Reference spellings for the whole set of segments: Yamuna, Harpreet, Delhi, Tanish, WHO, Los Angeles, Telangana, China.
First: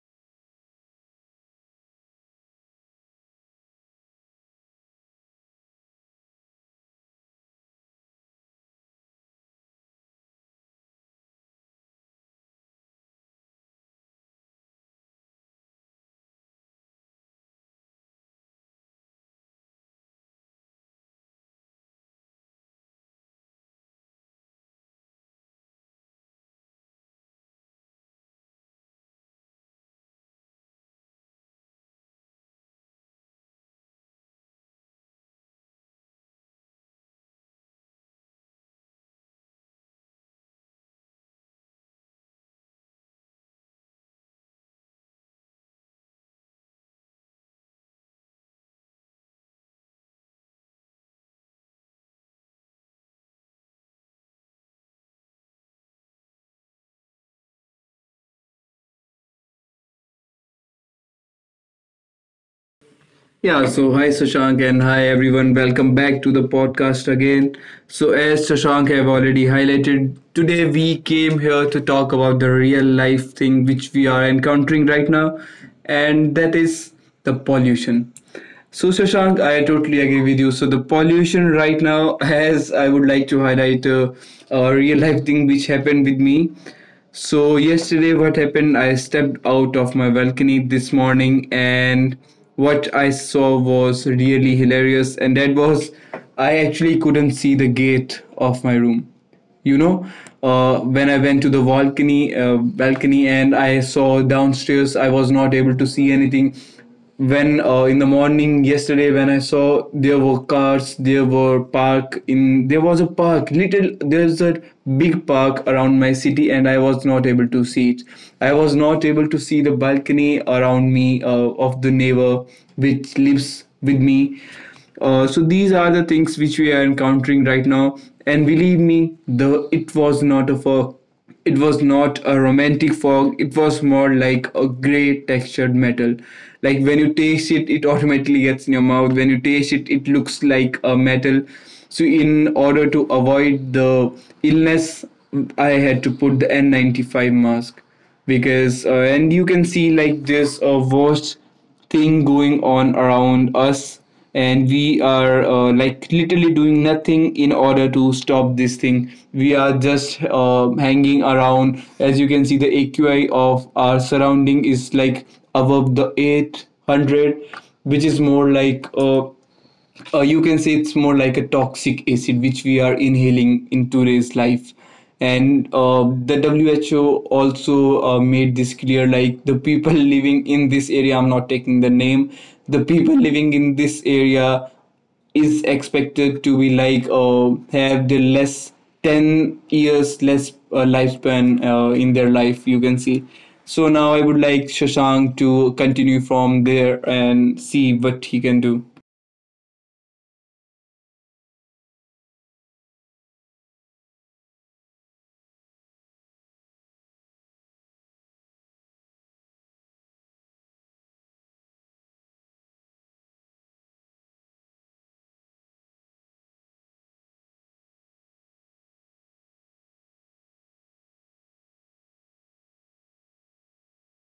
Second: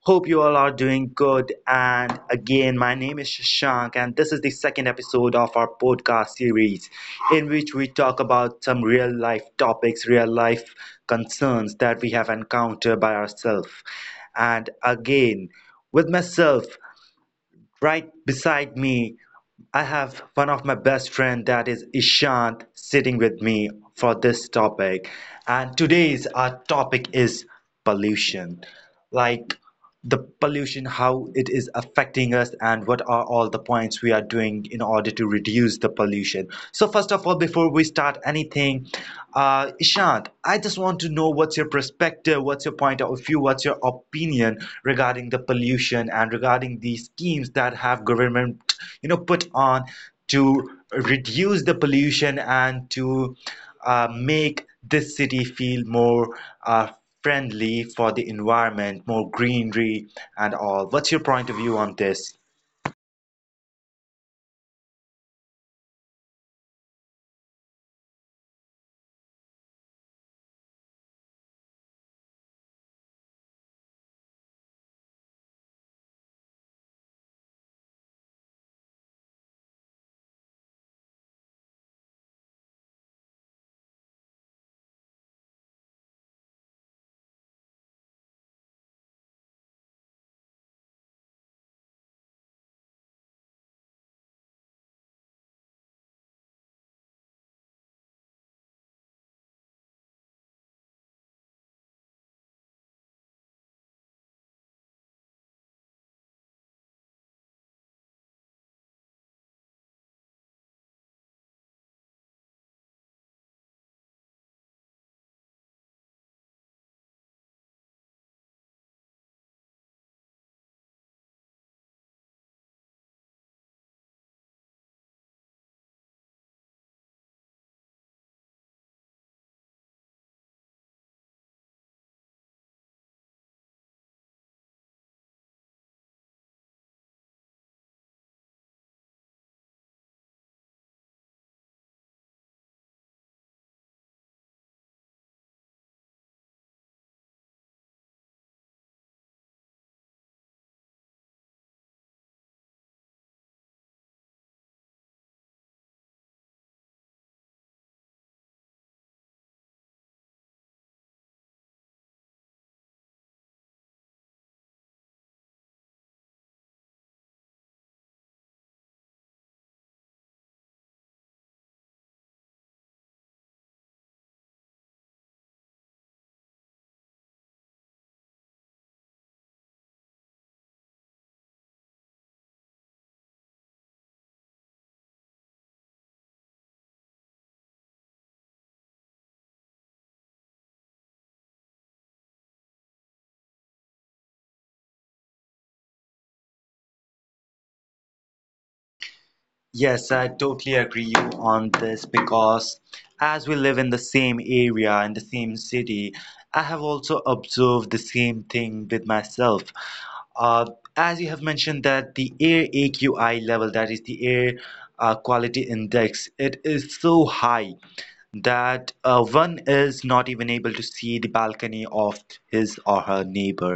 Hope you all are doing good. And again, my name is Shashank, and this is the second episode of our podcast series in which we talk about some real life topics, real life concerns that we have encountered by ourselves. And again, with myself right beside me I have one of my best friend that is Ishant sitting with me for this topic. And today's our topic is pollution. Like the pollution, how it is affecting us, and what are all the points we are doing in order to reduce the pollution. So, first of all, before we start anything, Ishant, I just want to know what's your perspective, what's your point of view, what's your opinion regarding the pollution and regarding these schemes that have government, put on to reduce the pollution and to make this city feel more uh, friendly for the environment, more greenery and all. What's your point of view on this? Yeah, so hi Shashank and hi everyone. Welcome back to the podcast again. So as Shashank have already highlighted, today we came here to talk about the real life thing which we are encountering right now, and that is the pollution. So Shashank, I totally agree with you. So the pollution right now as I would like to highlight a real life thing which happened with me. So yesterday what happened, I stepped out of my balcony this morning, and what I saw was really hilarious, and that was I actually couldn't see the gate of my room. You know, when I went to the balcony and I saw downstairs, I was not able to see anything, when in the morning yesterday, when I saw there were cars, there were park in, there was a park, little, there's a big park around my city, and I was not able to see it. I was not able to see the balcony around me, of the neighbor which lives with me. So these are the things which we are encountering right now, and believe me, the it was not of a it was not a romantic fog. It was more like a gray textured metal. Like when you taste it, it automatically gets in your mouth. When you taste it, it looks like a metal. So in order to avoid the illness, I had to put the N95 mask, because and you can see like this worst thing going on around us. And we are like literally doing nothing in order to stop this thing. We are just hanging around. As you can see, the AQI of our surrounding is like above the 800, which is more like, you can say it's more like a toxic acid which we are inhaling in today's life. And the who also made this clear, like the people living in this area, I'm not taking the name, the people living in this area is expected to be like, have the less 10 years less lifespan in their life, you can see. So now I would like Shashank to continue from there and see what he can do. Yes, I totally agree you on this because as we live in the same area in the same city, I have also observed the same thing with myself. Uh, as you have mentioned that the air AQI level, that is the air quality index, it is so high. That one is not even able to see the balcony of his or her neighbor.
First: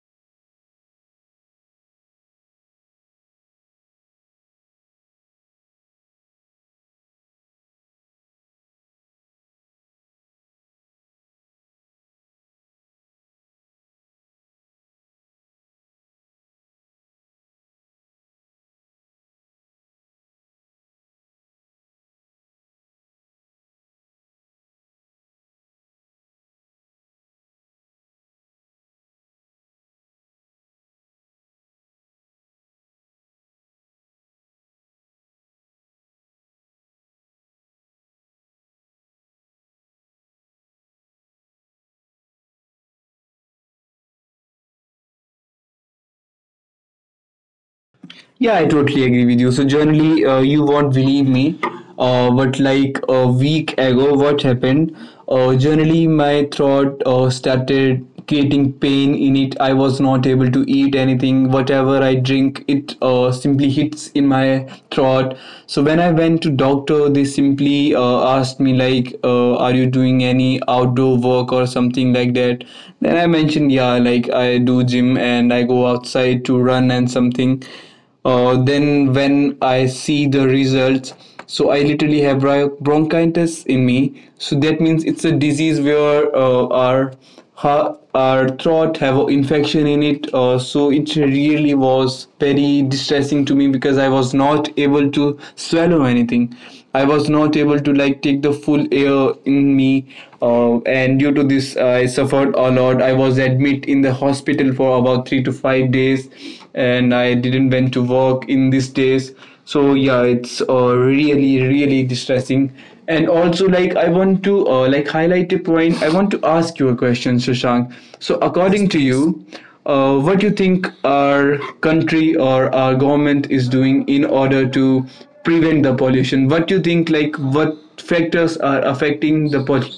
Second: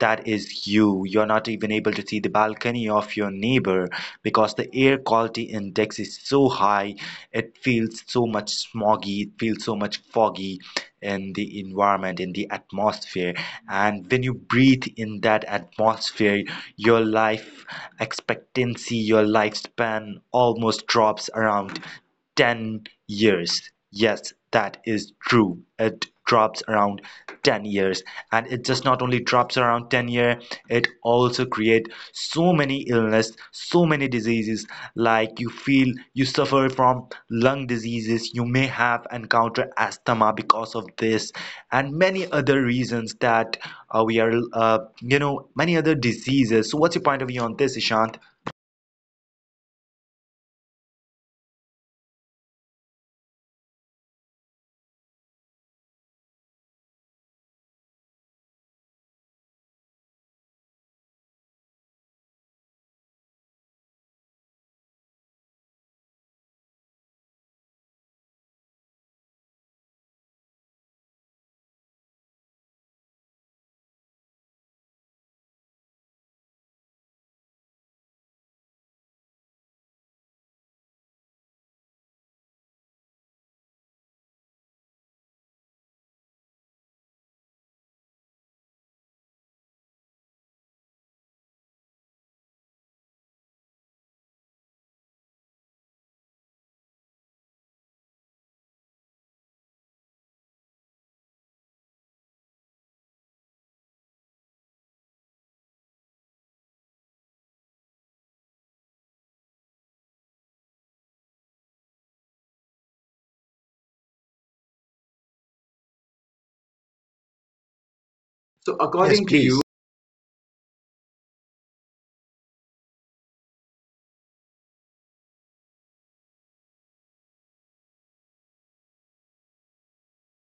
That is you. You're not even able to see the balcony of your neighbor because the air quality index is so high. It feels so much smoggy, it feels so much foggy in the environment, in the atmosphere. And when you breathe in that atmosphere, your life expectancy, your lifespan almost drops around 10 years. Yes, that is true. It drops around 10 years, and it just not only drops around 10 year, it also create so many illness, so many diseases, like you feel you suffer from lung diseases, you may have encountered asthma because of this and many other reasons that we are, you know, many other diseases. So what's your point of view on this, ishant? Yeah, I totally agree with you. So generally, you won't believe me, but like a week ago, what happened? Generally, my throat started creating pain in it. I was not able to eat anything. Whatever I drink, it simply hits in my throat. So when I went to doctor, they simply asked me like, "Are you doing any outdoor work or something like that?" Then I mentioned, "Yeah, like I do gym and I go outside to run and something." Then when I see the results, so I literally have bronchitis in me. So that means it's a disease where our throat have an infection in it. So it really was very distressing to me, because I was not able to swallow anything. I was not able to like take the full air in me. And due to this, I suffered a lot. I was admit in the hospital for about 3 to 5 days, and I didn't went to work in these days. So yeah, it's really really distressing. And also like I want to like highlight a point. I want to ask you a question, Shashank. So, yes, So according, yes, according to to you, you, what do you think our country or our government is doing in order to prevent the pollution? What do you think, like what factors are affecting the pol-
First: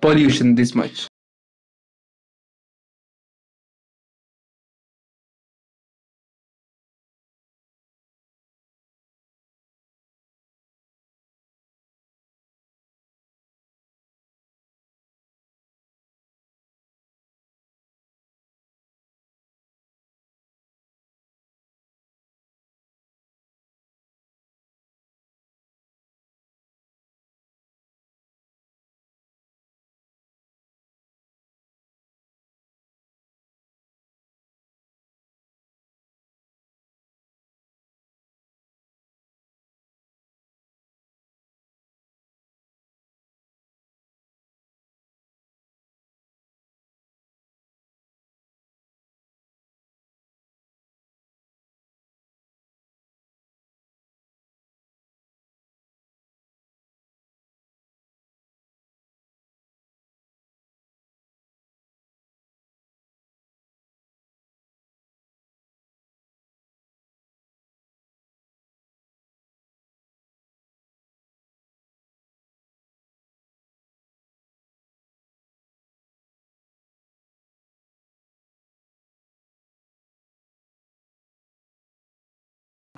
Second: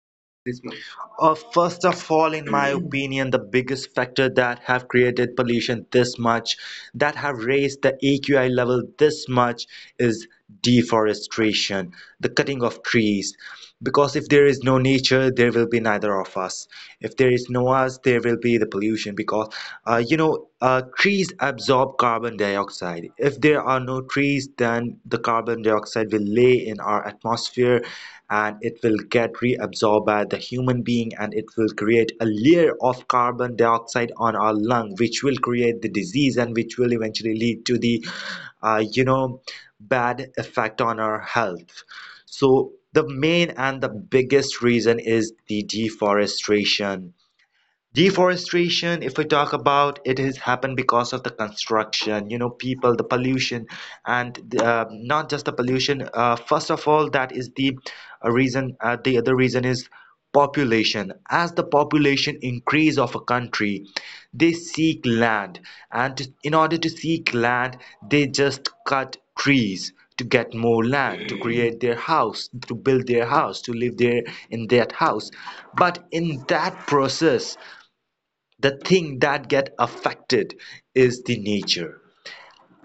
pollution this much? First of all, in my opinion, the biggest factor that have created pollution this much, that have raised the AQI level this much, is deforestation, the cutting of trees. Because if there is no nature, there will be neither of us. If there is no us, there will be the pollution. Because trees absorb carbon dioxide. If there are no trees, then the carbon dioxide will lay in our atmosphere, and it will get reabsorbed by the human being, and it will create a layer of carbon dioxide on our lung, which will create the disease and which will eventually lead to the uh, you know, bad effect on our health. So, the main and the biggest reason is the deforestation. Deforestation, if we talk about it, has happened because of the construction, you know, people, the pollution, and the, not just the pollution. First of all, that is the reason. The other reason is population. As the population increase of a country, they seek land, and in order to seek land, they just cut trees to get more land to create their house, to build their house, to live there in that house. But in that process, the thing that get affected is the nature,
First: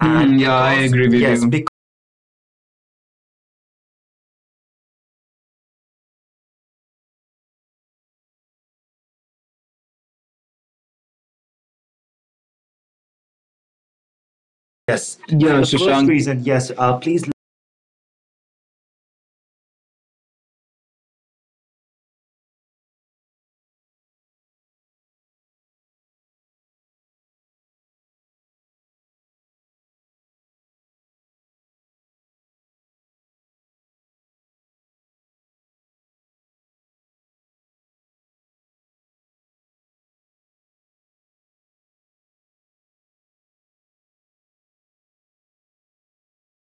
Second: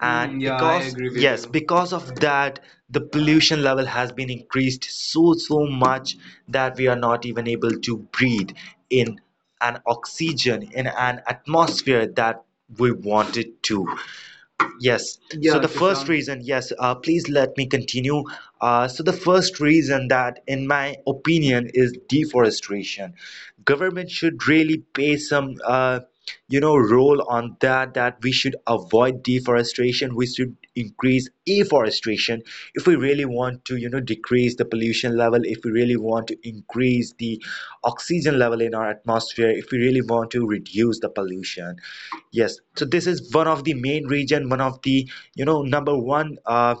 and Mm, yeah, yeah, I I because Because- agree agree with with yes, yes you. you. Bec- Because of that the pollution level has been increased so so much that we are not even able to breathe in an oxygen in an atmosphere that we wanted to. Yes. yes. Yeah, the Yeah, so, yeah, the first first Shashank Shashank. reason, Reason, yes. yes, please. please let me continue. So the first reason that, in my opinion, is deforestation. Government should really pay some, role on that. That we should avoid deforestation. We should increase afforestation if we really want to, you know, decrease the pollution level, if we really want to increase the oxygen level in our atmosphere, if we really want to reduce the pollution. Yes, so this is one of the main reason, one of the, you know, number one uh,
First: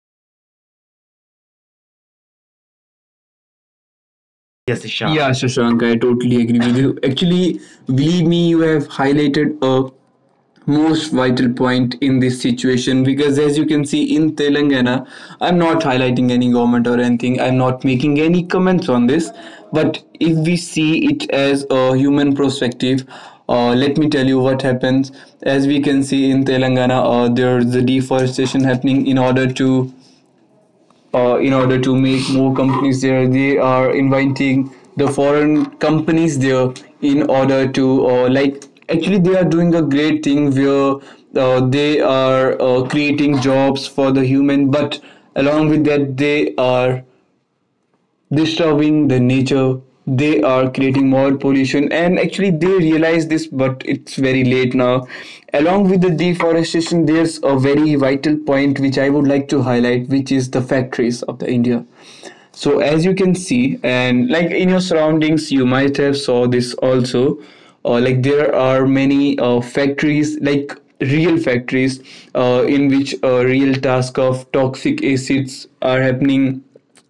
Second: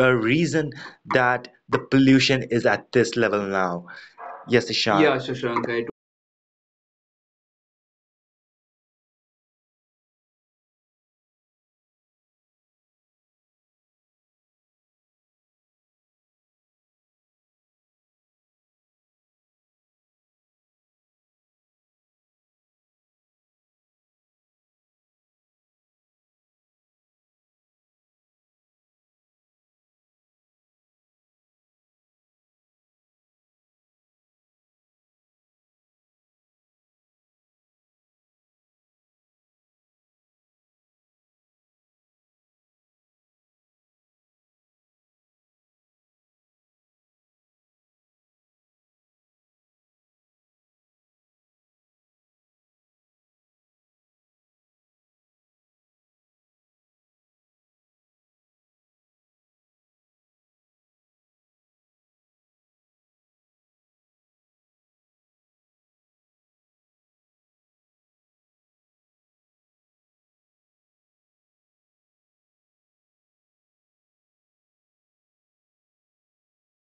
uh reason that the pollution is at this level now. Yes, Yes, ishan. Ishan. Yeah, Yeah, Shashank, Shashank, I. I totally agree with you. Actually, believe me, you have highlighted a most vital point in this situation, because as you can see in Telangana, I'm not highlighting any government or anything. I'm not making any comments on this. But if we see it as a human perspective, let me tell you what happens. As we can see in Telangana, there's the deforestation happening in order to make more companies there. They are inviting the foreign companies there in order to, like, actually they are doing a great thing where they are creating jobs for the human, but along with that they are disturbing the nature. They are creating more pollution, and actually they realize this, but it's very late now. Along with the deforestation, there's a very vital point which I would like to highlight, which is the factories of the India. So as you can see, and like in your surroundings you might have saw this also, like there are many factories, like real factories, in which a real task of toxic acids are happening,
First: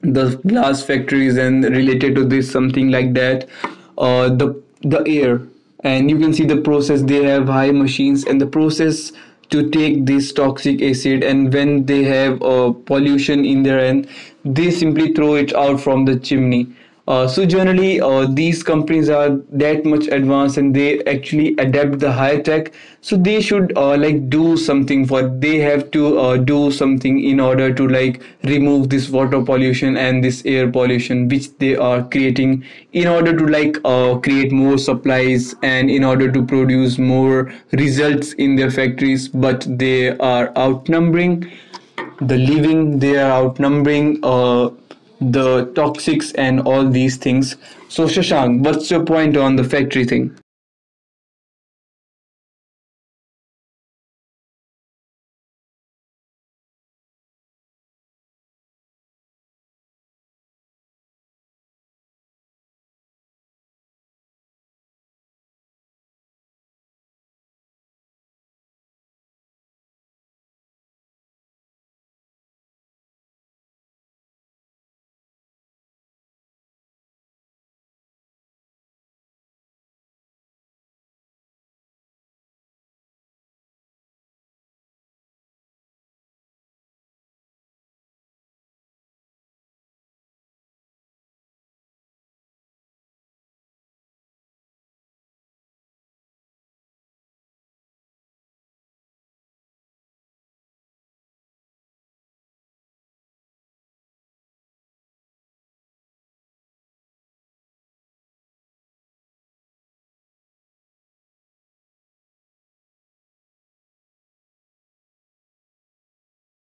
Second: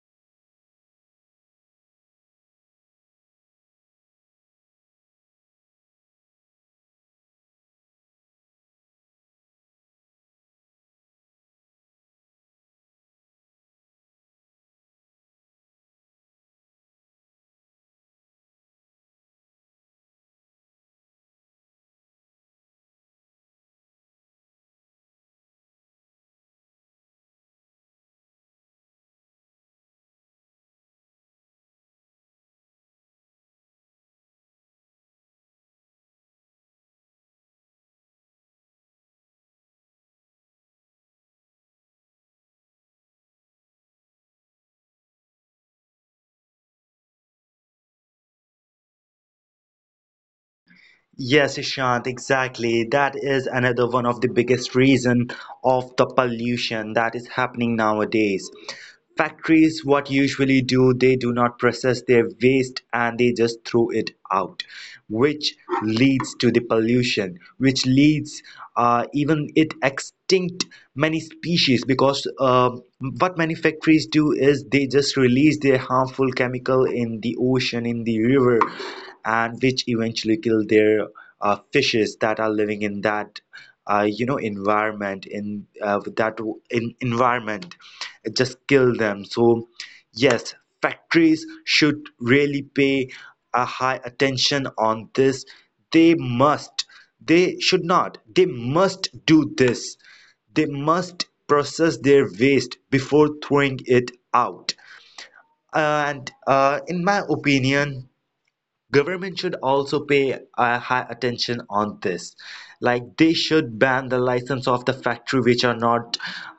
the glass factories and related to this something like that. The air, and you can see the process. They have high machines, and the process to take this toxic acid, and when they have pollution in their end, they simply throw it out from the chimney. So generally, these companies are that much advanced, and they actually adapt the high tech. So they should, like, do something for. They have to do something in order to like remove this water pollution and this air pollution, which they are creating in order to like, create more supplies, and in order to produce more results in their factories. But they are outnumbering the living. They are outnumbering. The toxics and all these things. So Shashank, what's your point on the factory thing? Yes, Ishant, exactly. That is another one of the biggest reason of the pollution that is happening nowadays. Factories, what usually do, they do not process their waste and they just throw it out, which leads to the pollution, which leads, even it extinct many species. Because what many factories do is they just release their harmful chemical in the ocean, in the river, and which eventually kill their fishes that are living in that, environment, in with that w- in environment, it just kill them. So yes, factories should really pay a high attention on this. They must, they should not, they must do this. They must process their waste before throwing it out. And in my opinion, government should also pay high attention on this. Like they should ban the license of the factory which are not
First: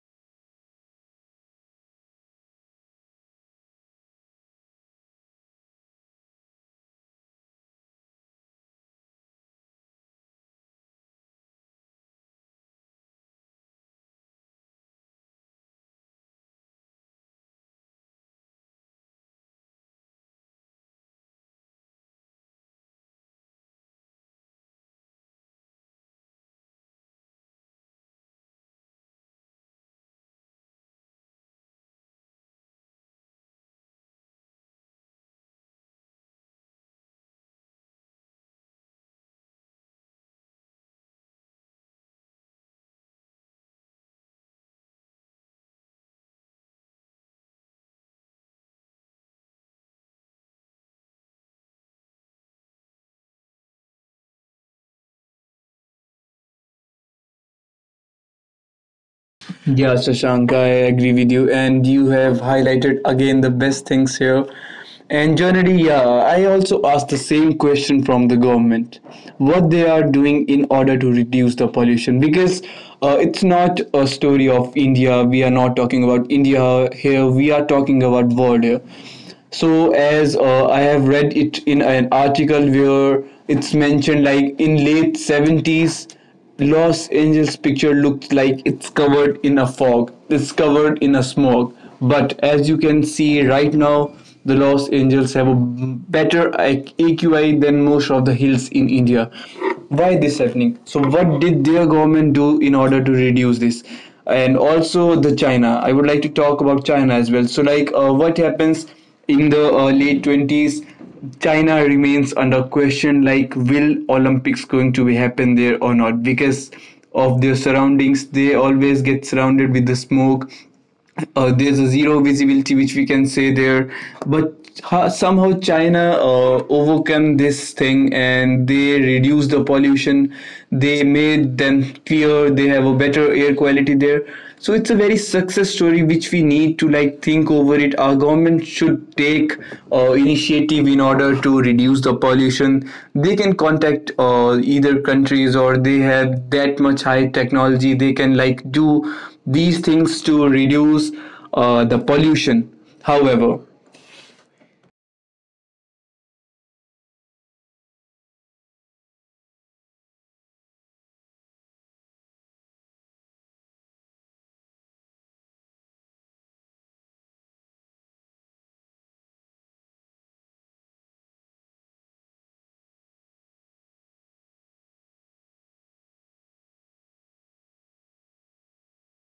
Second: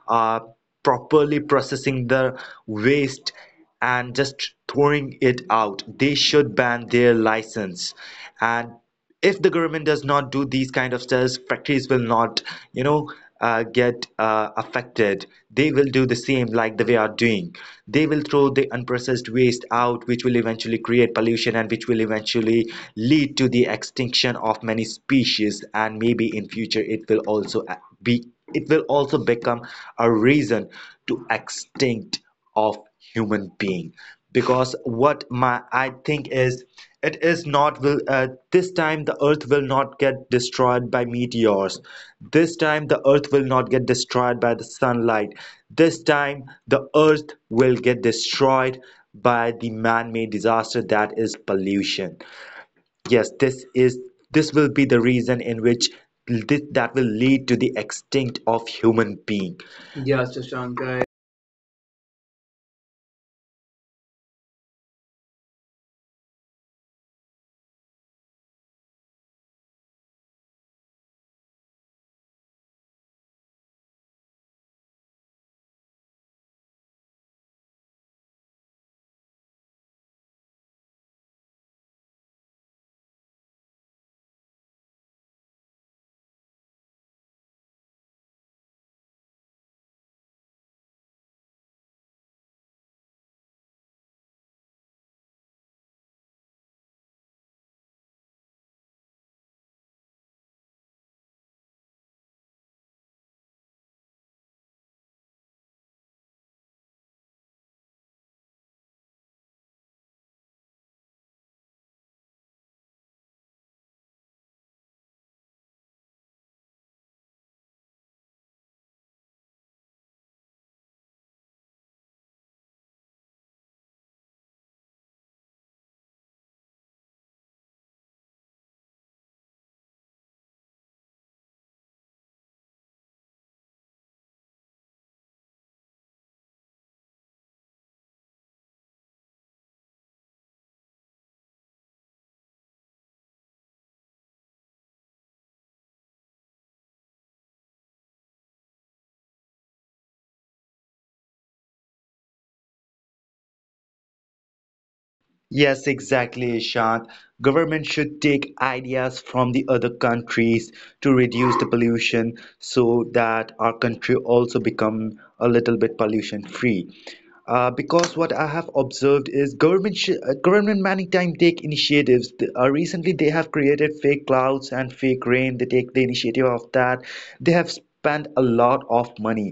uh, properly processing the waste and just throwing it out. They should ban their license. And if the government does not do these kind of stuff, factories will not, you know, get affected. They will do the same like the way are doing. They will throw the unprocessed waste out, which will eventually create pollution and which will eventually lead to the extinction of many species. And maybe in future, it will also be it will also become a reason to extinct of human being. Because what my I think is, it is not will this time the earth will not get destroyed by meteors, this time the earth will not get destroyed by the sunlight, this time the earth will get destroyed by the man-made disaster, that is pollution. Yes, this will be the reason in which that will lead to the extinct of human being. Yeah, Yeah, Shashank, Shashank, I I. agree with you, and you have highlighted again the best things here. And generally, yeah, I also asked the same question from the government, what they are doing in order to reduce the pollution, because it's not a story of India. We are not talking about India here. We are talking about world here. So, as I have read it in an article where it's mentioned, like in late seventies, Los Angeles picture looks like it's covered in a fog. It's covered in a smog. But as you can see right now, the Los Angeles have a better AQI than most of the hills in India. Why this happening? So what did their government do in order to reduce this? And also the China. I would like to talk about China as well. So like what happens in the late 20s, China remains under question, like will Olympics going to be happen there or not, because of their surroundings they always get surrounded with the smoke. There's a zero visibility, which we can say there. But somehow China overcome this thing, and they reduce the pollution. They made them clear, they have a better air quality there. So it's a very success story which we need to like think over it. Our government should take initiative in order to reduce the pollution. They can contact either countries, or they have that much high technology, they can like do these things to reduce the pollution, however. Yes, exactly, Ishant. Government should take ideas from the other countries to reduce the pollution so that our country also become a little bit pollution free. Because what I have observed is government many time take initiatives. Th- recently, they have created fake clouds and fake rain. They take the initiative of that. They have spend a lot of money.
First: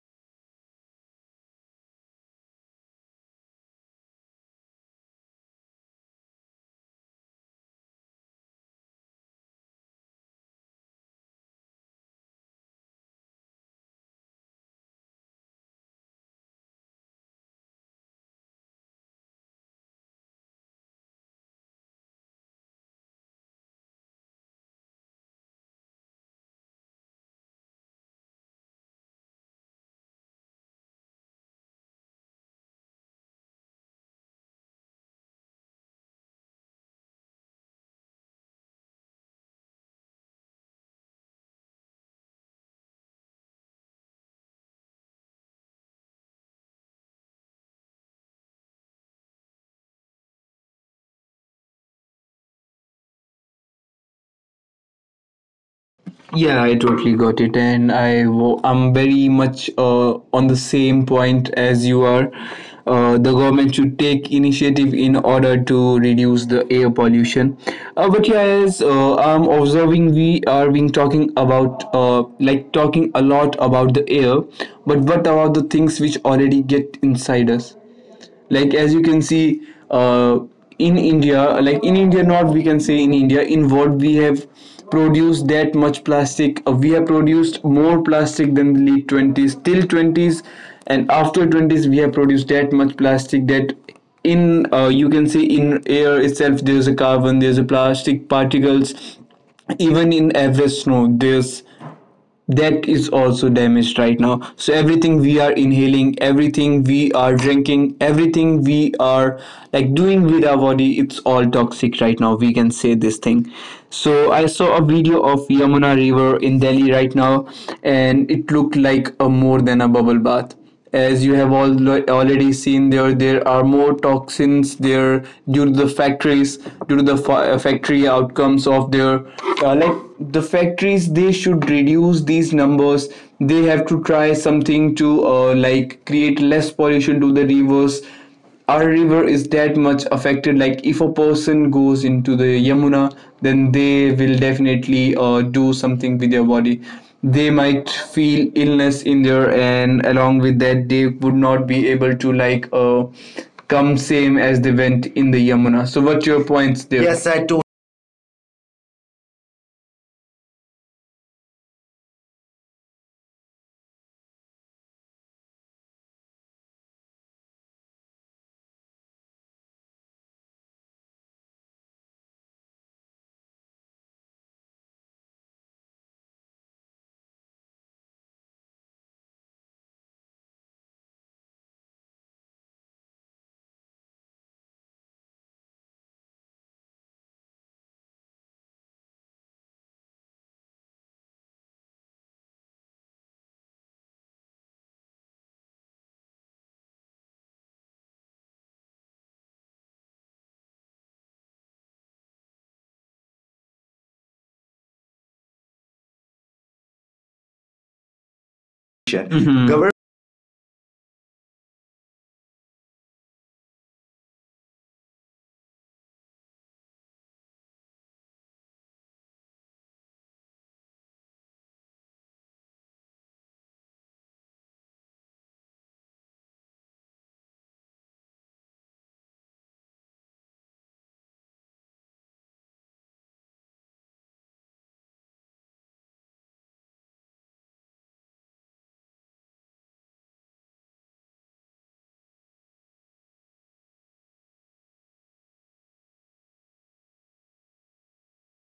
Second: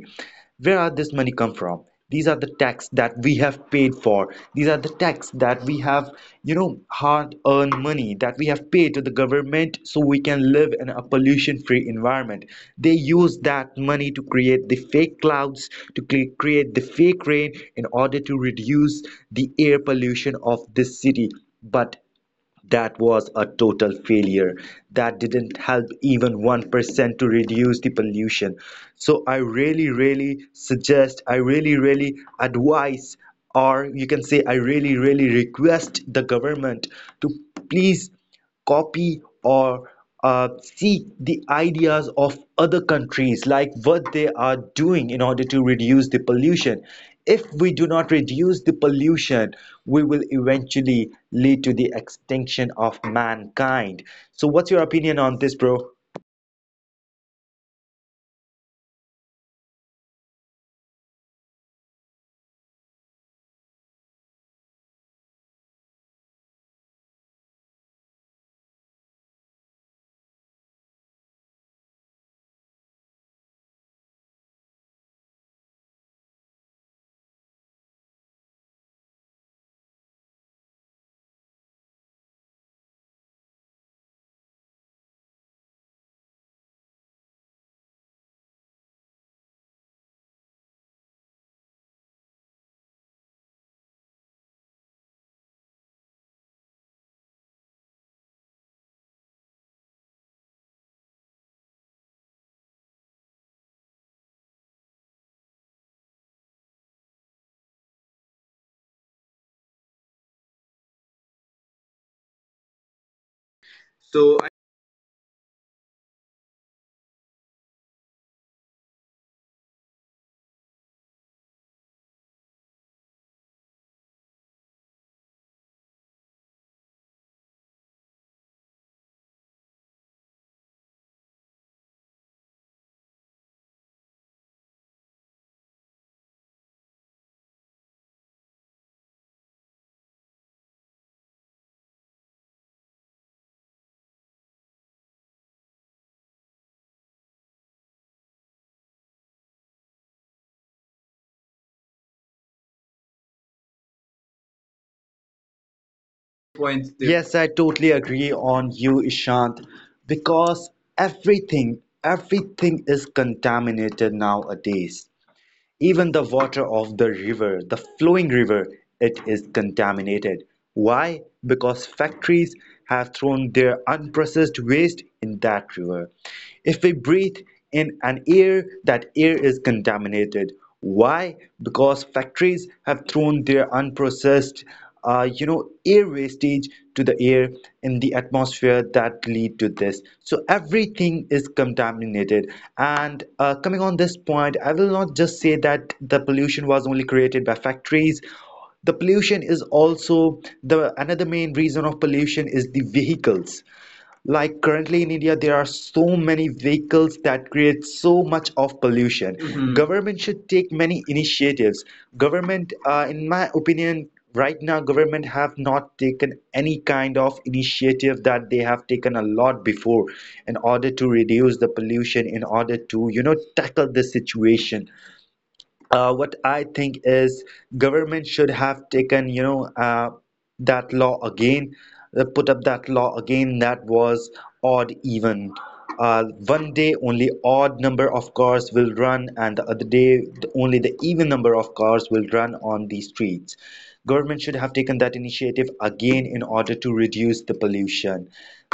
Where are this money come from? These are the tax that we have paid for, these are the tax that we have, you know, hard earned money that we have paid to the government so we can live in a pollution free environment. They use that money to create the fake clouds, to create the fake rain in order to reduce the air pollution of this city. But that was a total failure. That didn't help even 1% to reduce the pollution. So I really, really suggest, I really, really advise, or you can say, I really, really request the government to please copy or seek the ideas of other countries, like what they are doing in order to reduce the pollution. If we do not reduce the pollution, we will eventually lead to the extinction of mankind. So, what's your opinion on this, bro? Yeah, I totally got it, and I'm very much on the same point as you are. The government should take initiative in order to reduce the air pollution. But yeah, as I'm observing, we are being talking about like talking a lot about the air, but what about the things which already get inside us? Like as you can see, uh, in India, like in India, not, we can say in India, in what we have produced that much plastic. We have produced more plastic than the late 20s till 20s, and after 20s we have produced that much plastic that in, you can say in air itself there's a carbon, there's a plastic particles. Even in average snow, there's that is also damaged right now. So everything we are inhaling, everything we are drinking, everything we are like doing with our body, it's all toxic right now, we can say this thing. So I So I saw a video of Yamuna river in Delhi right now, and it looked like a more than a bubble bath. As you have all already seen there, there are more toxins there due to the factories, due to the factory outcomes of their, like the factories they should reduce these numbers. They have to try something to like create less pollution to the rivers. Our river is that much affected. Like if a person goes into the Yamuna, then they will definitely do something with their body. They might feel illness in there, and along with that, they would not be able to come same as they went in the Yamuna. So, what's your point points the there? yes, Yes, I I totally totally agree on you, Ishant, because everything, everything is contaminated nowadays. Even the water of the river, the flowing river, it is contaminated. Why? Because factories have thrown their unprocessed waste in that river. If we breathe in an air, that air is contaminated. Why? Because factories have thrown their unprocessed, air wastage to the air in the atmosphere, that lead to this. So everything is contaminated. And coming on this point, I will not just say that the pollution was only created by factories. The pollution is also the another main reason of pollution is the vehicles. Like currently in India, there are so many vehicles that create so much of pollution. share. Mhm. Mhm. Government. Government should take many initiatives. Government, in my opinion, right now, government have not taken any kind of initiative that they have taken a lot before in order to reduce the pollution, in order to, you know, tackle the situation. Uh, what I think is government should have taken, you know, that law again, put up that law again that was odd even. 1 day only odd number of cars will run, and the other day only the even number of cars will run on the streets. Government should have taken that initiative again in order to reduce the pollution.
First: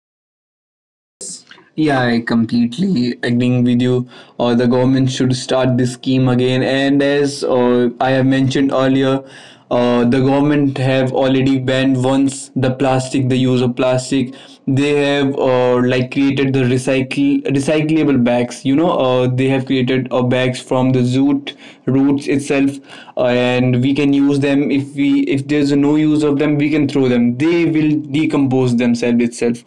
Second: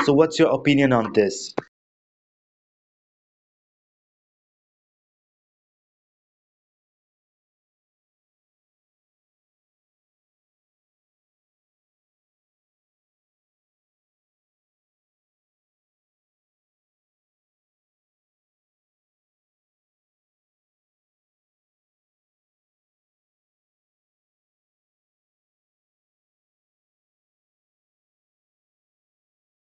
So, what's your opinion on this? Yeah, I completely agreeing with you. Or the government should start this scheme again. And as I have mentioned earlier, the government have already banned once the plastic, the use of plastic. They have like created the recycle recyclable bags. You know, they have created bags from the zoot roots itself, and we can use them if there's no use of them, we can throw through them. They will decompose themselves itself,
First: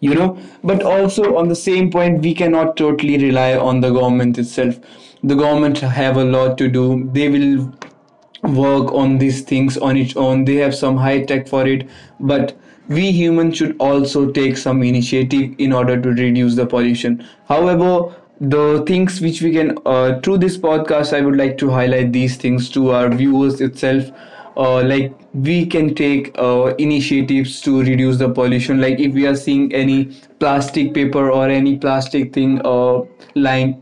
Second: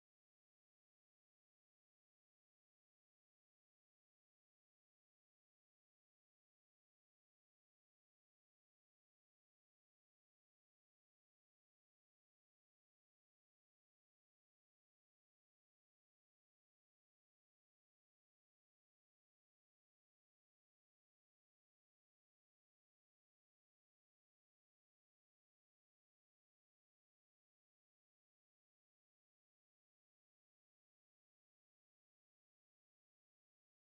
you know. But also, on the same point, we cannot totally rely on the government itself. The government have a lot to do. They will work on these things on its own. They have some high tech for it. But we humans should also take some initiative in order to reduce the pollution. However, the things which we can, through this podcast, I would like to highlight these things to our viewers itself. Like, we can take initiatives to reduce the pollution. Like, if we are seeing any plastic paper or any plastic thing lying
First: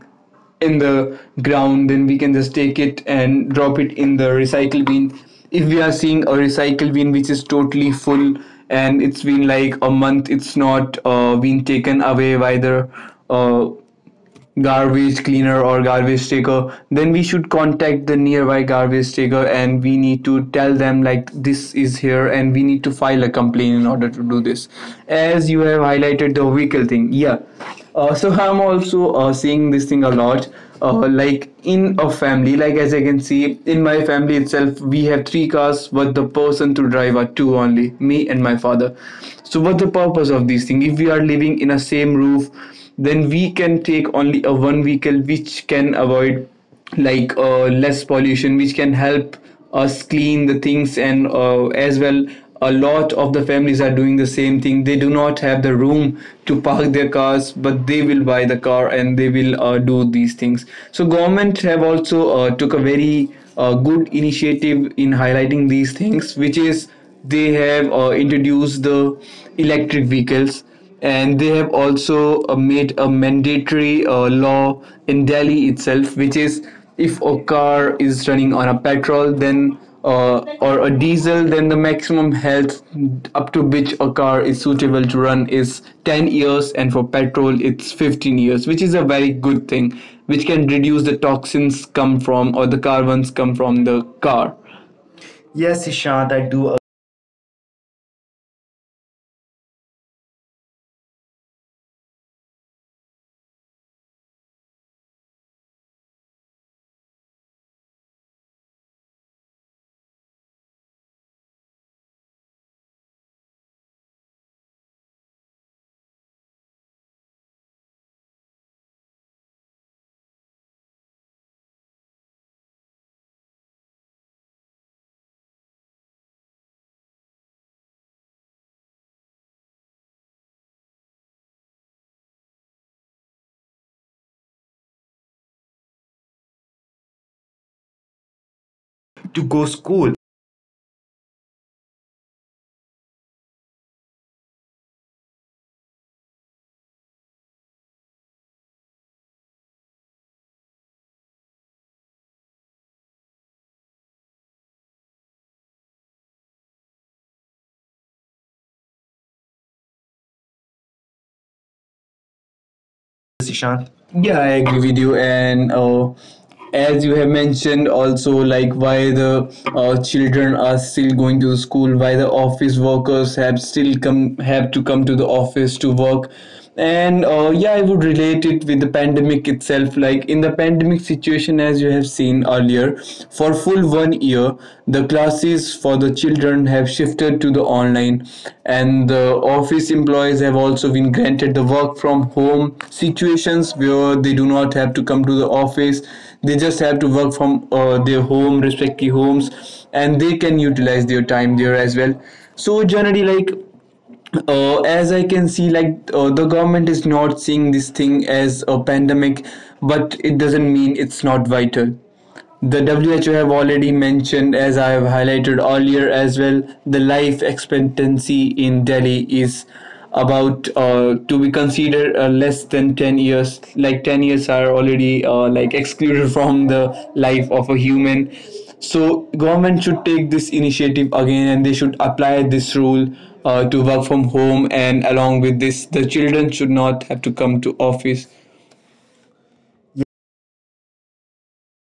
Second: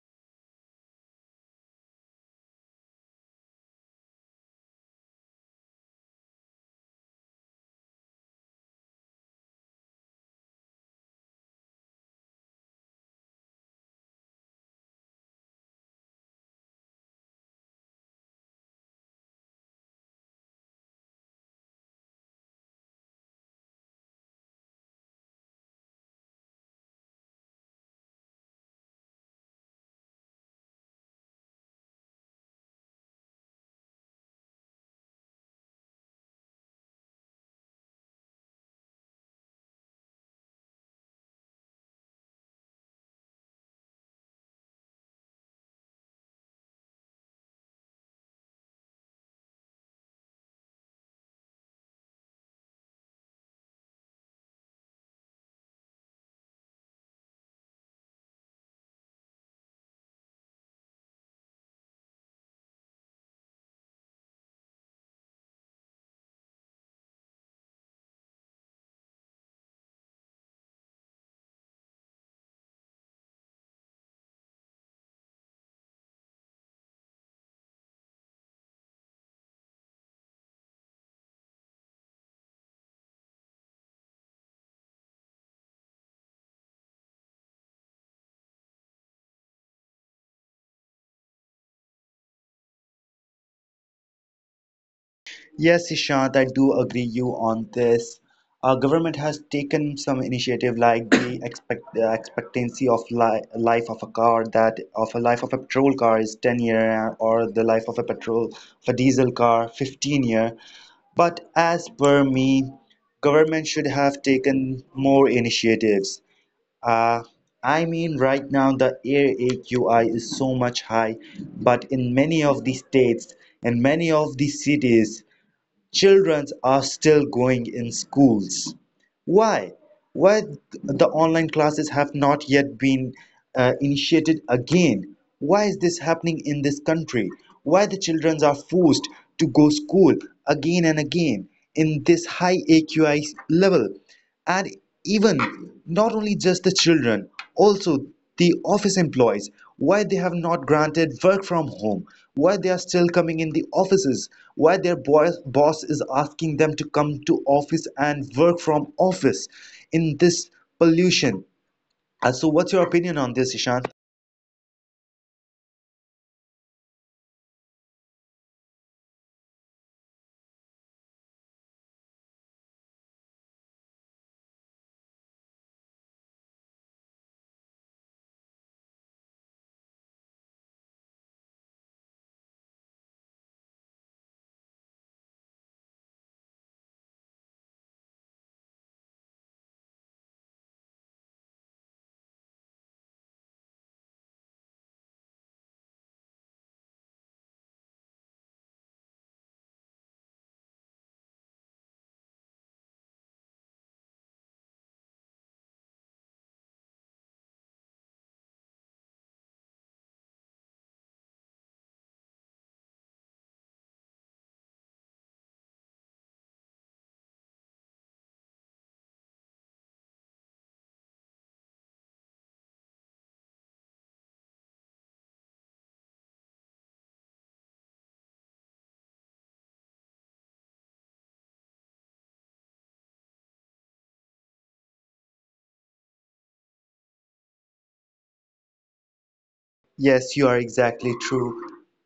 in the ground, then we can just take it and drop it in the recycle bin. If we are seeing a recycle bin which is totally full, and it's been like a month it's not been taken away by the uh, garbage cleaner or garbage taker, then we should contact the nearby garbage taker, and we need to tell them like this is here, and we need to file a complaint in order to do this. As you have highlighted the vehicle thing, yeah. So I'm also seeing this thing a lot. Like, in a family, like as I can see in my family itself, we have three cars, but the person to drive are two only, me and my father. So what's the purpose of these things if we are living in a same roof? Then we can take only a one vehicle which can avoid, less pollution, which can help us clean the things, and as well, a lot of the families are doing the same thing. They do not have the room to park their cars, but they will buy the car, and they will do these things. So government have also took a very good initiative in highlighting these things, which is they have introduced the electric vehicles, and they have also made a mandatory law in Delhi itself, which is, if a car is running on a petrol, then or a diesel, then the maximum health up to which a car is suitable to run is 10 years, and for petrol, it's 15 years, which is a very good thing, which can reduce the toxins come from or the carbons come from the car. Yes, Yes, Ishant, Ishant, I I do. Do agree you on this. Our government has taken some initiative like the expectancy of li life of a car, that of a life of a petrol car is 10 year, or the life of a diesel car 15 year. But as per me, government should have taken more initiatives. Uh, I mean, right now the air AQI is so much high, but in many of the states and many of the cities, children are still going in schools. Why? why the online classes have not yet been initiated again? Why is this happening in this country? Why the children are forced to To go go school school, again and again in this high aqi level? And even not only just the children, also the office employees, why they have not granted work from home? Why they are still coming in the offices? Why their boss is asking them to come to office and work from office in this pollution. So, what's your opinion on this, Ishan? Ishan. Yeah, I agree with you. And as you have mentioned, also like why the children are still going to the school, why the office workers have to come to the office to work. And yeah, I would relate it with the pandemic itself. Like in the pandemic situation, as you have seen earlier, for full 1 year, the classes for the children have shifted to the online, and the office employees have also been granted the work from home situations where they do not have to come to the office. They just have to work from their home, respective homes, and they can utilize their time there as well. So generally, as I can see, the government is not seeing this thing as a pandemic, but it doesn't mean it's not vital. The WHO have already mentioned, as I have highlighted earlier as well, the life expectancy in Delhi is about to be considered less than 10 years. Like 10 years are already like excluded from the life of a human. So government should take this initiative again, and they should apply this rule to work from home. And along with this, the children should not have to come to office. Yes, you are exactly true.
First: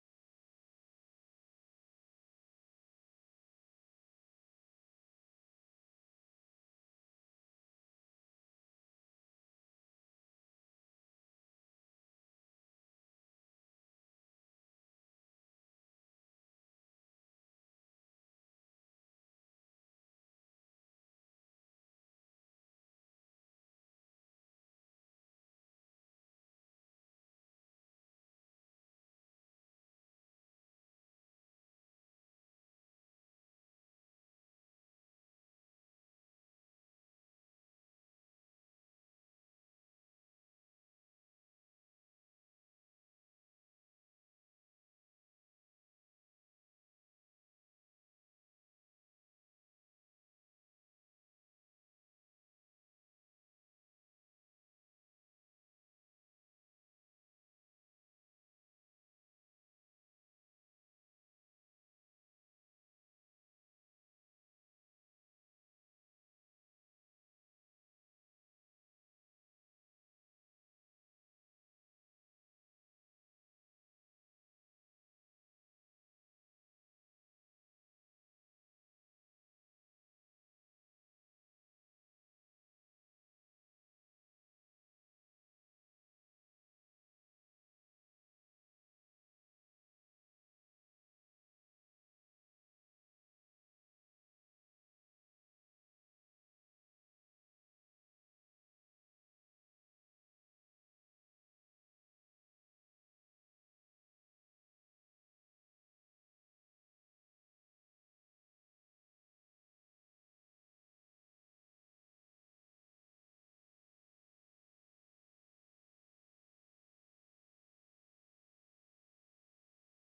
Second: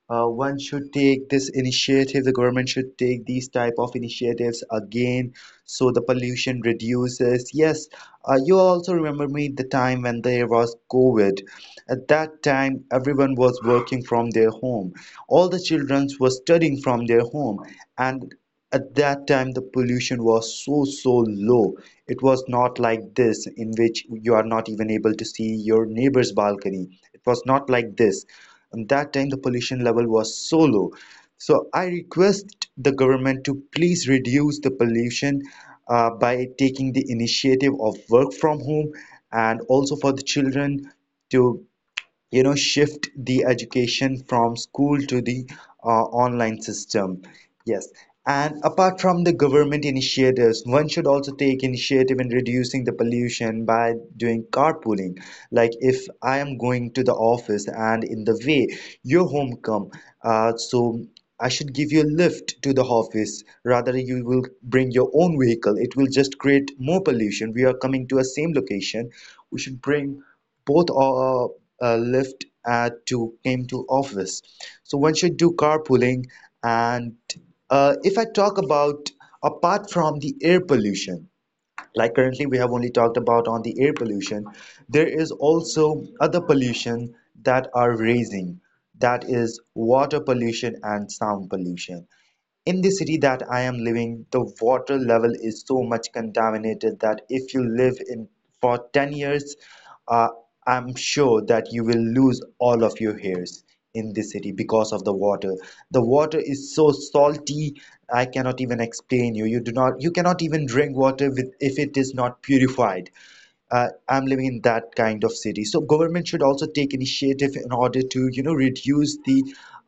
One should take this initiative. The government should take these type of initiatives again, so the pollution reduces. Yes, you also remember me the time when there was COVID. At that time, everyone was working from their home. All the children were studying from their home, and at that time the pollution was so so low. It was not like this, in which you are not even able to see your neighbor's balcony. It was not like this. And that time, the pollution level was so low. So I request the government to please reduce the pollution by taking the initiative of work from home, and also for the children to shift the education from school to the online system. Yes. And apart from the government initiatives, one should also take initiative in reducing the pollution by doing carpooling. Like if I am going to the office and in the way your home come, so I should give you a lift to the office. Rather, you will bring your own vehicle. It will just create more pollution. We are coming to a same location. We should bring both Lyft ad to came to office. So one should do carpooling. And if I talk about apart from the air pollution, like currently we have only talked about on the air pollution, there is also other pollution that are raising. That is water pollution and sound pollution. In the city that I am living, the water level is so much contaminated that if you live in for 10 years, uh, I'm sure that you will lose all of your hairs in the city because of the water. The water is so salty, I cannot even explain you. You do not, you cannot even drink water with, if it is not purified. I'm living in that kind of city. So government should also take initiative in order to, you know, reduce the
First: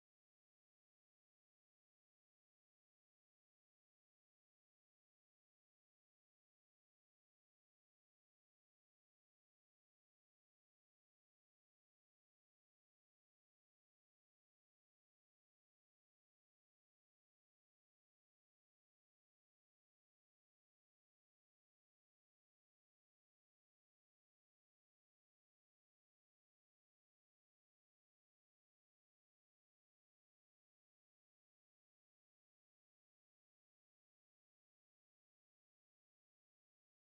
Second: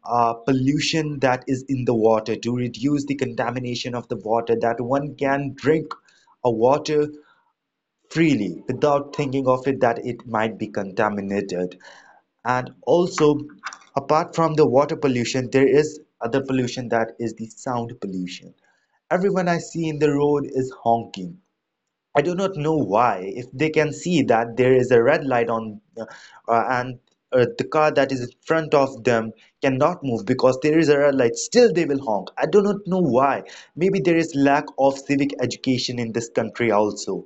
pollution that is in the water, to reduce the contamination of the water, that one can drink a water freely without thinking of it that it might be contaminated. And also, apart from the water pollution, there is other pollution that is the sound pollution. Everyone I see in the road is honking. I do not know why. If they can see that there is a red light on and the car that is in front of them cannot move because there is a red light, still they will honk. I do not know why. Maybe there is lack of civic education in this country also.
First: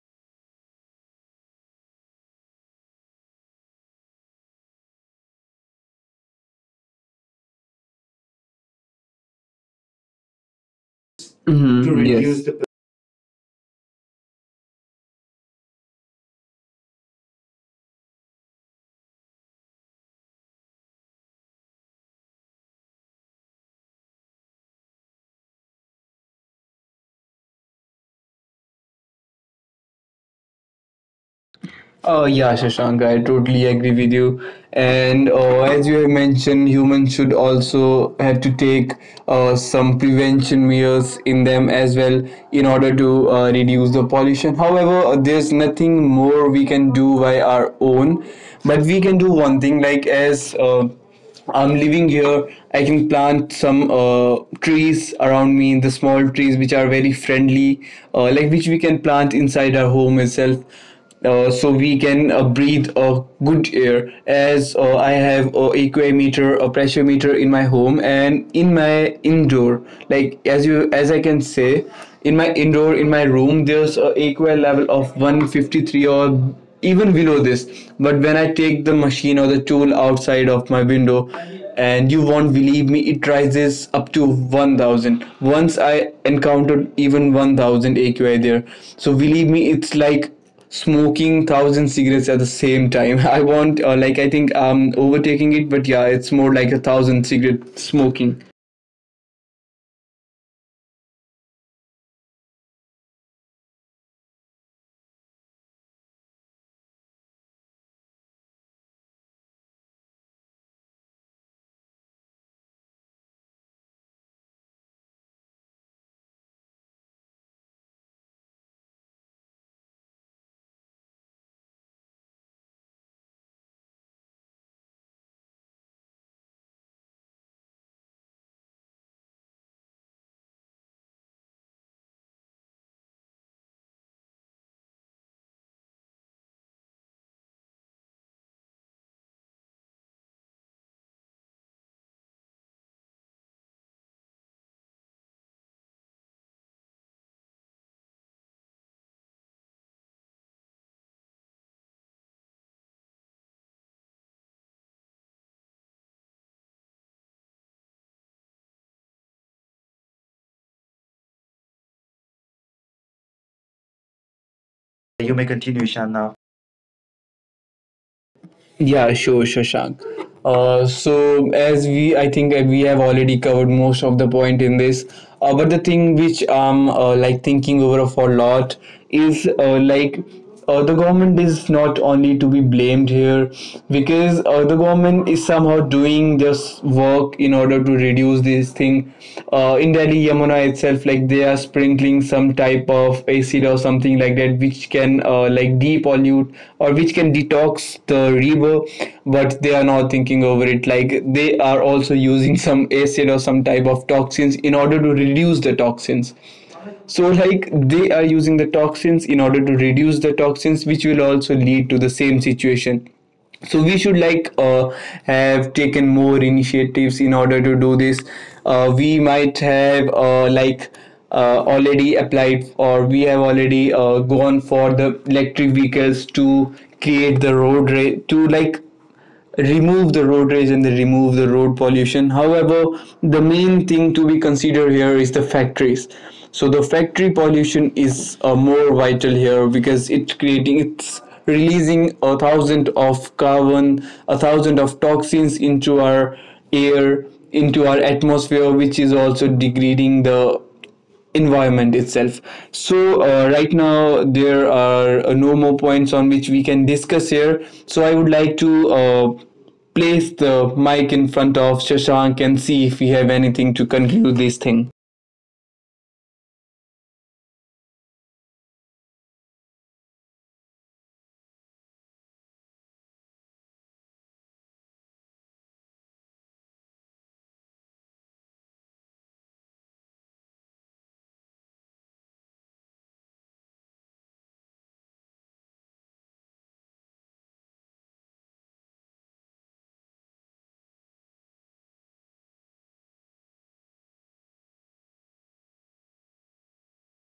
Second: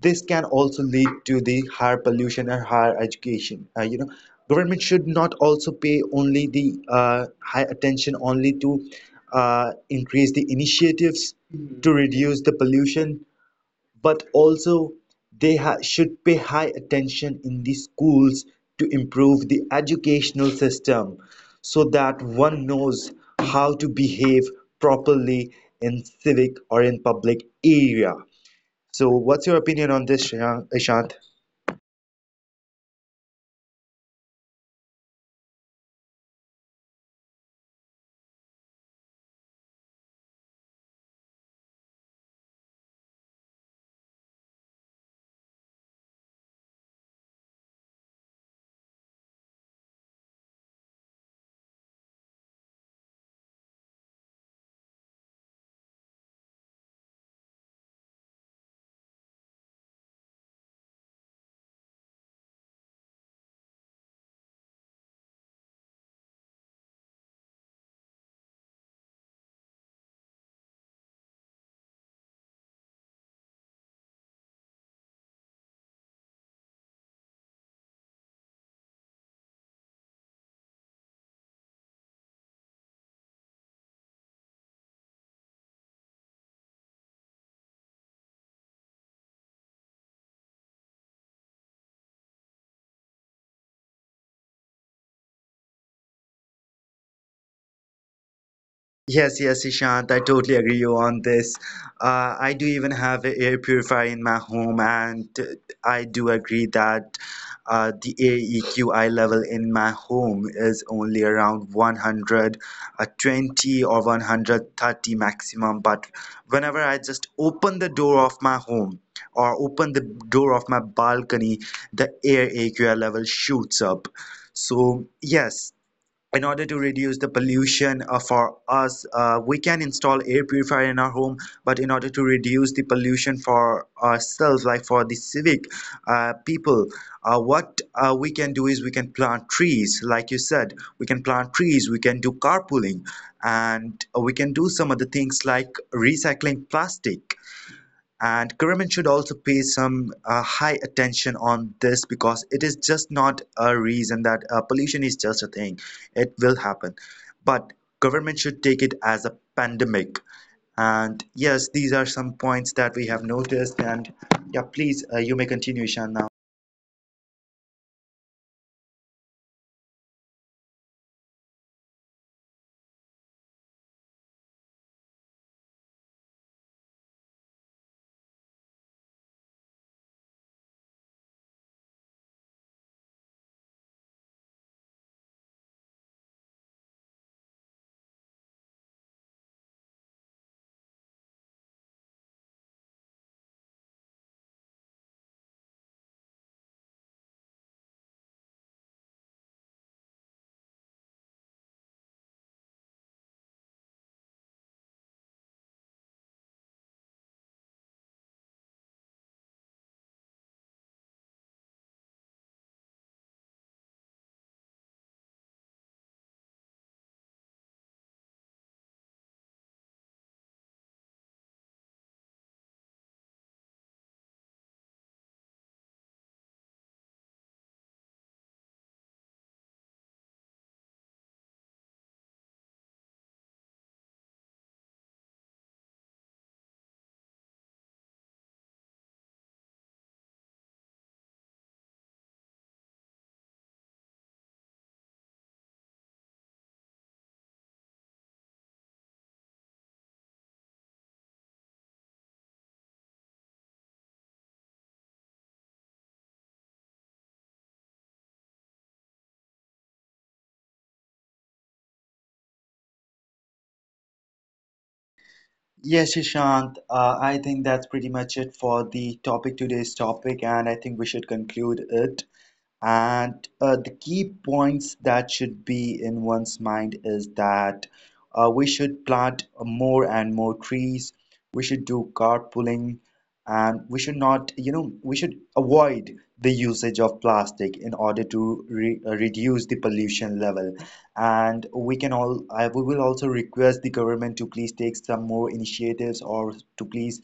This can also lead to the higher pollution and higher education. Government should not also pay only the high attention only to increase the initiatives Mm-hmm. To to reduce reduce, the yes. pollution, but also should pay high attention in the schools to improve the educational system, so that one knows how to behave properly in civic or in public area. So what's your opinion on this, ishant? Oh yeah, Shashank, I totally agree with you. And as you have mentioned, humans should also have to take some prevention measures in them as well in order to reduce the pollution. However, there's nothing more we can do by our own, but we can do one thing. Like as I'm living here, I can plant some trees around me, the small trees which are very friendly, like which we can plant inside our home itself, so we can breathe good air. As I have a aquameter, a pressure meter, in my home, and in my indoor, as I can say, in my indoor, in my room, there's a aqua level of 153 or even below this. But when I take the machine or the tool outside of my window, and you won't believe me, it rises up to 1000. Once I encountered even 1000 aqi there. So believe me, it's like smoking thousand cigarettes at the same time. I want, like, I think I'm overtaking it, but yeah, it's more like a thousand cigarette smoking. Yes, Ishant, I totally agree you on this. I do even have an air purifier in my home, and I do agree that the air EQI level in my home is only around 120 or 130 maximum. But whenever I just open the door of my home or open the door of my balcony, the air AQI level shoots up. So, yes, in order to reduce the pollution for us, we can install air purifier in our home, but in order to reduce the pollution for ourselves, like for the civic people, what we can do is we can plant trees like you said. We can plant trees, we can do carpooling, and we can do some other things like recycling plastic. And government should also pay some high attention on this, because it is just not a reason that pollution is just a thing. It will happen. But government should take it as a pandemic. And yes, these are some points that we have noticed. And yeah, please, you You may may continue, continue, Ishan, now. Shanna. Yeah, sure, Shashank. So as we, I think we have already covered most of the point in this. But the thing which I'm thinking over of a lot is the government is not only to be blamed here, because the government is somehow doing this work in order to reduce this thing. In Delhi, Yamuna itself, like they are sprinkling some type of acid or something like that, which can like deep pollute or which can detox the river. But they are not thinking over it. Like, they are also using some acid or some type of toxins in order to reduce the toxins. So like, they are using the toxins in order to reduce the toxins, which will also lead to the same situation. So we should have taken more initiatives in order to do this. We might have already applied, or we have already gone for the electric vehicles to create the to like remove the road rage, and they remove the road pollution. However, the main thing to be considered here is the factories. So the factory pollution is more vital here, because it's creating, it's releasing a thousand of carbon, a thousand of toxins into our air, into our atmosphere, which is also degrading the environment itself. So right now there are no more points on which we can discuss here. So I would like to place the mic in front of Shashank and see if we have anything to conclude this thing. Yes, Ishant, I think that's pretty much it for the topic, today's topic, and I think we should conclude it. And the key points that should be in one's mind is that we should plant more and more trees. We should do carpooling, and we should not, you know, we should avoid the usage of plastic in order to re reduce the pollution level. And we can all, I we will also request the government to please take some more initiatives, or to please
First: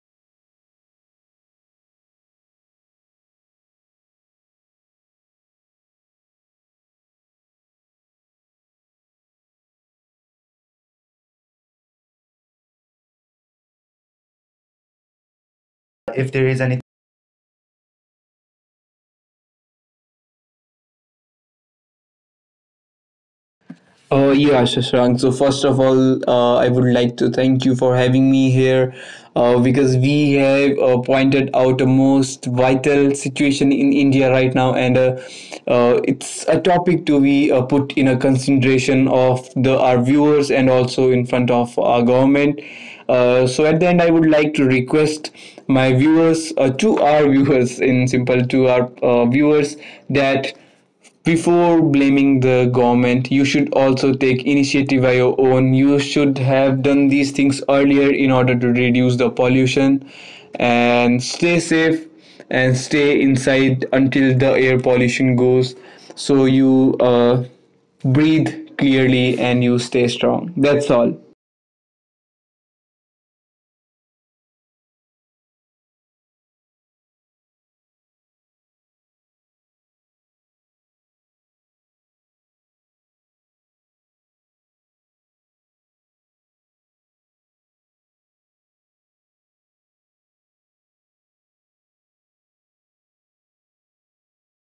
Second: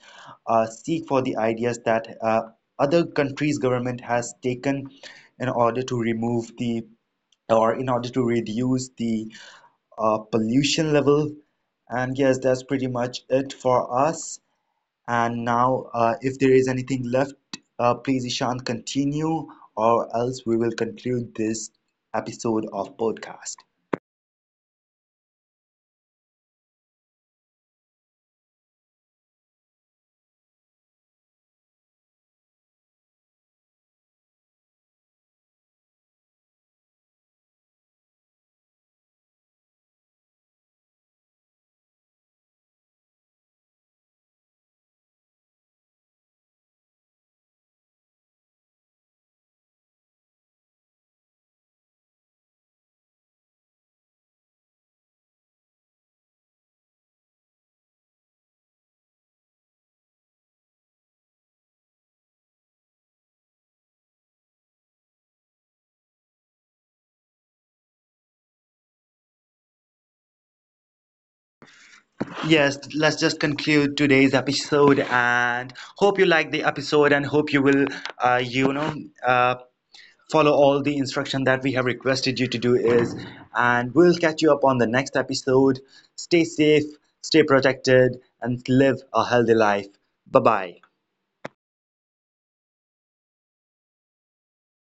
seek for the ideas that other countries' government has taken in order to remove the or in order to reduce the pollution level. And yes, that's pretty much it for us. And now, If if there there is is anything. anything left, please, Ishan, continue, or else we will conclude this episode of podcast. Oh yeah, Shashank. So first of all, I would like to thank you for having me here, because we have pointed out a most vital situation in India right now, and it's a topic to be put in a consideration of the our viewers and also in front of our government. So at the end, I would like to request my viewers, to our viewers, in simple, to our viewers, that before blaming the government, you should also take initiative by your own. You should have done these things earlier in order to reduce the pollution, and stay safe, and stay inside until the air pollution goes, so you breathe clearly and you stay strong. That's all. Yes, let's just conclude today's episode, and hope you like the episode, and hope you will, uh, you know, uh, follow all the instruction that we have requested you to do is, and we'll catch you up on the next episode. Stay safe, stay protected, and live a healthy life. Bye bye.